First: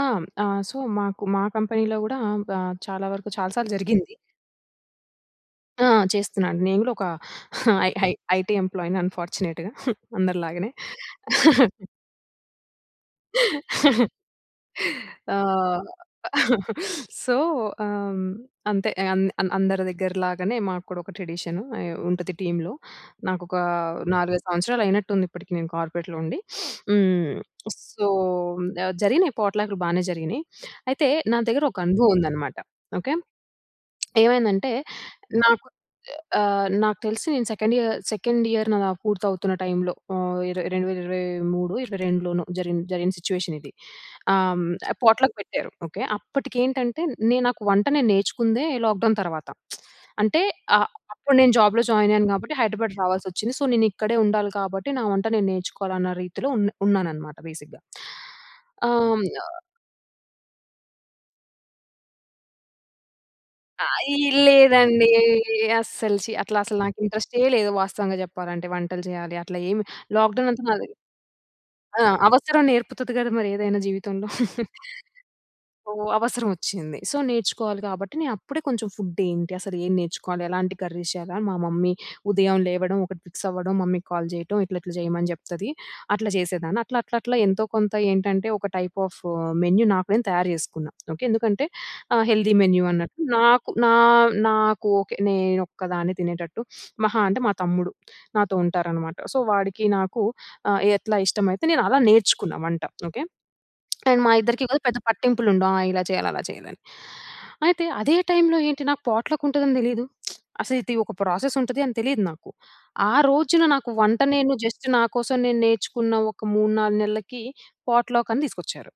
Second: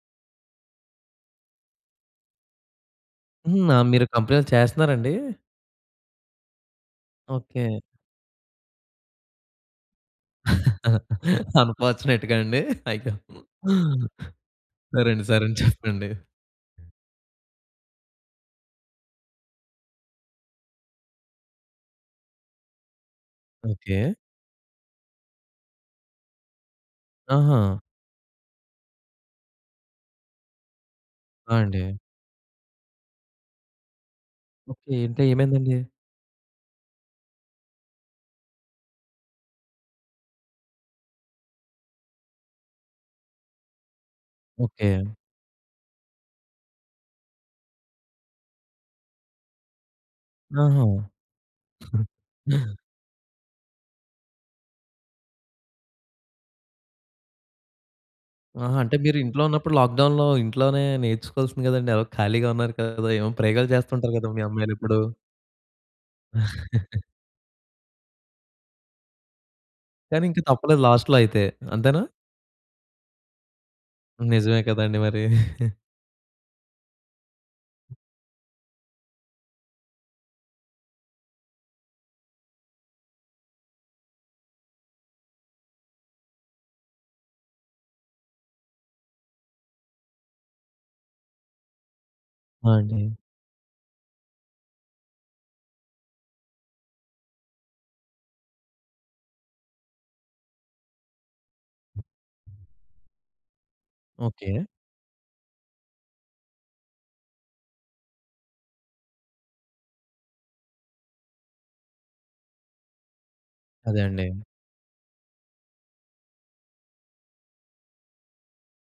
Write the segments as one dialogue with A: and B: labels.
A: ఆ! హ్మ్, ఆ! సో మాకు మా కంపెనీలో గూడా ఆహ్, చాలా వరకు చాలా
B: హ్మ్.
A: సార్లు
B: ఆ! మీరు
A: జరిగింది.
B: కంపెనీ‌లో చేస్తన్నారండి?
A: ఆ! చేస్తున్నాను. నేను గూడా ఒక
B: okay.
A: I I I IT ఎంప్లాయీ‌ని అన్‌ఫార్చునేట్‌గా అందరిలాగానే.
B: అన్‌ఫార్చునేట్‌గాండి. అయ్యో! సరే అండి. సరే అండి
A: ఆహ్,
B: చెప్పండి.
A: సో, ఆహ, హ్మ్, అంతే అం అందరి దగ్గర లాగానే మాకూడా ఒక ట్రెడిషను అయి ఉంటది టీమ్‌లో. నాకొక
B: ఓకే.
A: 4, 5 సంవత్సరాలు అయినట్టుంది ఇప్పటికి నేను కార్పొరేట్‌లో ఉండి. హ్మ్.
B: ఆహా!
A: సో ఆహ్, జరిగినాయి పాట్‌లాక్లు బానే జరిగినాయి. అయితే నా
B: ఆ!
A: దగ్గర ఒక
B: అండి.
A: అనుభవం ఉందన్నమాట ఓకే. ఏమైందంటే
B: ఓకే. అంటే
A: నాకు
B: ఏమైందండి?
A: ఆహ్, నాకు తెలిసి నేను సెకండ్ ఇయర్, సెకండ్ ఇయర్ న వ పూర్తవుతున్న టైంలో ఆహ్, 2023, 22 జరిగిన జరిగిన సిట్యుయేషనిది ఆహ్, హ్మ్,
B: ఓకే.
A: పాట్‌లక్ పెట్టారు ఓకే. అప్పటికేంటంటే నే నాకు వంట నేర్చుకుందే లాక్ డౌన్ తరువాత అంటే
B: ఆహా!
A: ఆహ్, అప్పుడు నేను జాబ్‌లో జాయినయ్యాను కాబట్టి హైదరాబాద్ రావాల్సొచ్చింది. సో నేనిక్కడే ఉండాలి కాబట్టి నా వంట నేను నేర్చుకోవాలి అన్న రీతిలో ఉనా ఉన్నానన్నమాట బేసిక్‌గా.
B: ఆహా! అంటే
A: ఆహ్,
B: మీరు
A: హ్మ్.
B: ఇంట్లో
A: ఆహ్
B: ఉన్నప్పుడు లాక్‌డౌన్‌లో ఇంట్లోనే నేర్చుకోవాల్సింది గదండీ! ఎలగో ఖాళీగా ఉన్నారు కదా! ఏమో ప్రయోగాలు చేస్తుంటారు
A: అయి
B: కదా! మీ అమ్మాయిలేప్పుడు.
A: లేదండి. అసలు ఛీ! అట్లా అసల నాకింట్రెస్టె లేదు. వాస్తవంగా చెప్పాలంటే. వంటలు చేయాలి అట్లా ఏమి
B: కానింక
A: లాక్‌డౌన్ అంతా
B: తప్పలేదు
A: బాగానే
B: లాస్ట్‌లోయితే. అంతేనా?
A: ఆ! అవసరం నేర్పుతది కదా! మరి ఏదైనా జీవితంలో.
B: నిజమే కదండీ మరి.
A: సో అవసరం ఒచ్చింది. సో నేర్చుకోవాలి గాబట్టి నేను అప్పుడే కొంచెం ఫూడ్దేంటి? అసలు ఏం నేర్చుకోవాలి? ఎలాంటి కర్రీస్ చేయాలి? అని మా మమ్మీ ఉదయం లేవడం ఒకటి ఫిక్స్ అవ్వడం మమ్మీకి కాల్ చేయటం ఇట్లా ఇట్లా చేయమని చెప్తది అట్లా చేసేదాన్ని. అట్లా అట్లా అట్లా ఎంతో కొంత ఏంటంటే ఒక టైప్ ఆఫ్ మెన్యూ నాకు నేను తయారు చేసుకున్న. ఓకే, ఎందుకంటే ఆ హెల్దీ
B: ఆ!
A: మెన్యూ
B: అండి.
A: అన్నట్టు నాకు నా నాకు ఓకే నేనోక్కదాన్నే తినేటట్టు మహా అంటే మా తమ్ముడు నాతో ఉంటారనమాట. సో, వాడికి నాకు ఆ! ఎట్లా ఇష్టమైతే నేను అలా నేర్చుకున్నా వంట ఓకే. అండ్ మా
B: ఓకే.
A: ఇద్దరికి కూడా పెద్ద పట్టింపులుండవు. ఆ! ఇలా చేయాలి, అలా చేయాలని. అయితే అదే టైంలో ఏంటి నాకు పాట్లక్ ఉంటదని తెలిదు. అసలిది ఒక ప్రాసెసుంటది అని తెలిదు నాకు. ఆ రోజున నాకు
B: అదే
A: వంట
B: అండి.
A: నేను జస్ట్ నాకోసం నేను నేర్చుకున్న ఒక 3, 4 నెలకి పాట్‌లాకని తీసుకొచ్చారు.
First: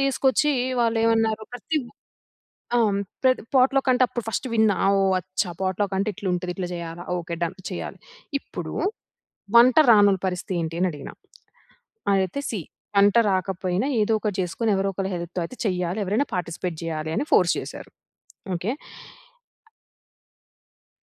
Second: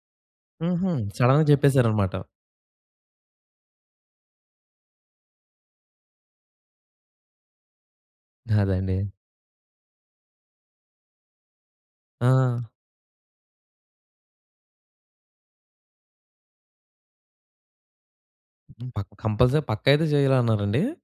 A: తీసుకొచ్చి
B: హుహు.
A: వాళ్ళు ఏమన్నారు?
B: సడెన్‌గా
A: ప్రతి బ్
B: చెప్పేసారనమాట.
A: ఆ! ప్ర పాట్లకంటే అప్పుడు ఫస్ట్ విన్న ఓహ్! అచ్చా పాట్లక్ అంటే ఇట్లా ఉంటది ఇట్లా చేయాలా? Okay done! చెయ్యాలి. ఇప్పుడు
B: అదండి.
A: వంట రా‌నోల పరిస్తేంటి అని అడిగినా. అయితే సీ
B: ఆ!
A: వంట రాకపోయినా ఏదో ఒకటి చేసుకొని ఎవరో ఒకరు హెల్ప్‌తో అయితే చేయాలి ఎవరైనా పార్టిసిపేట్ జేయాలి అని ఫోర్స్ చేసారు. ఓకే.
B: హ్మ్. ప కంపల్సరీ పక్కయితే చేయాలన్నారండి?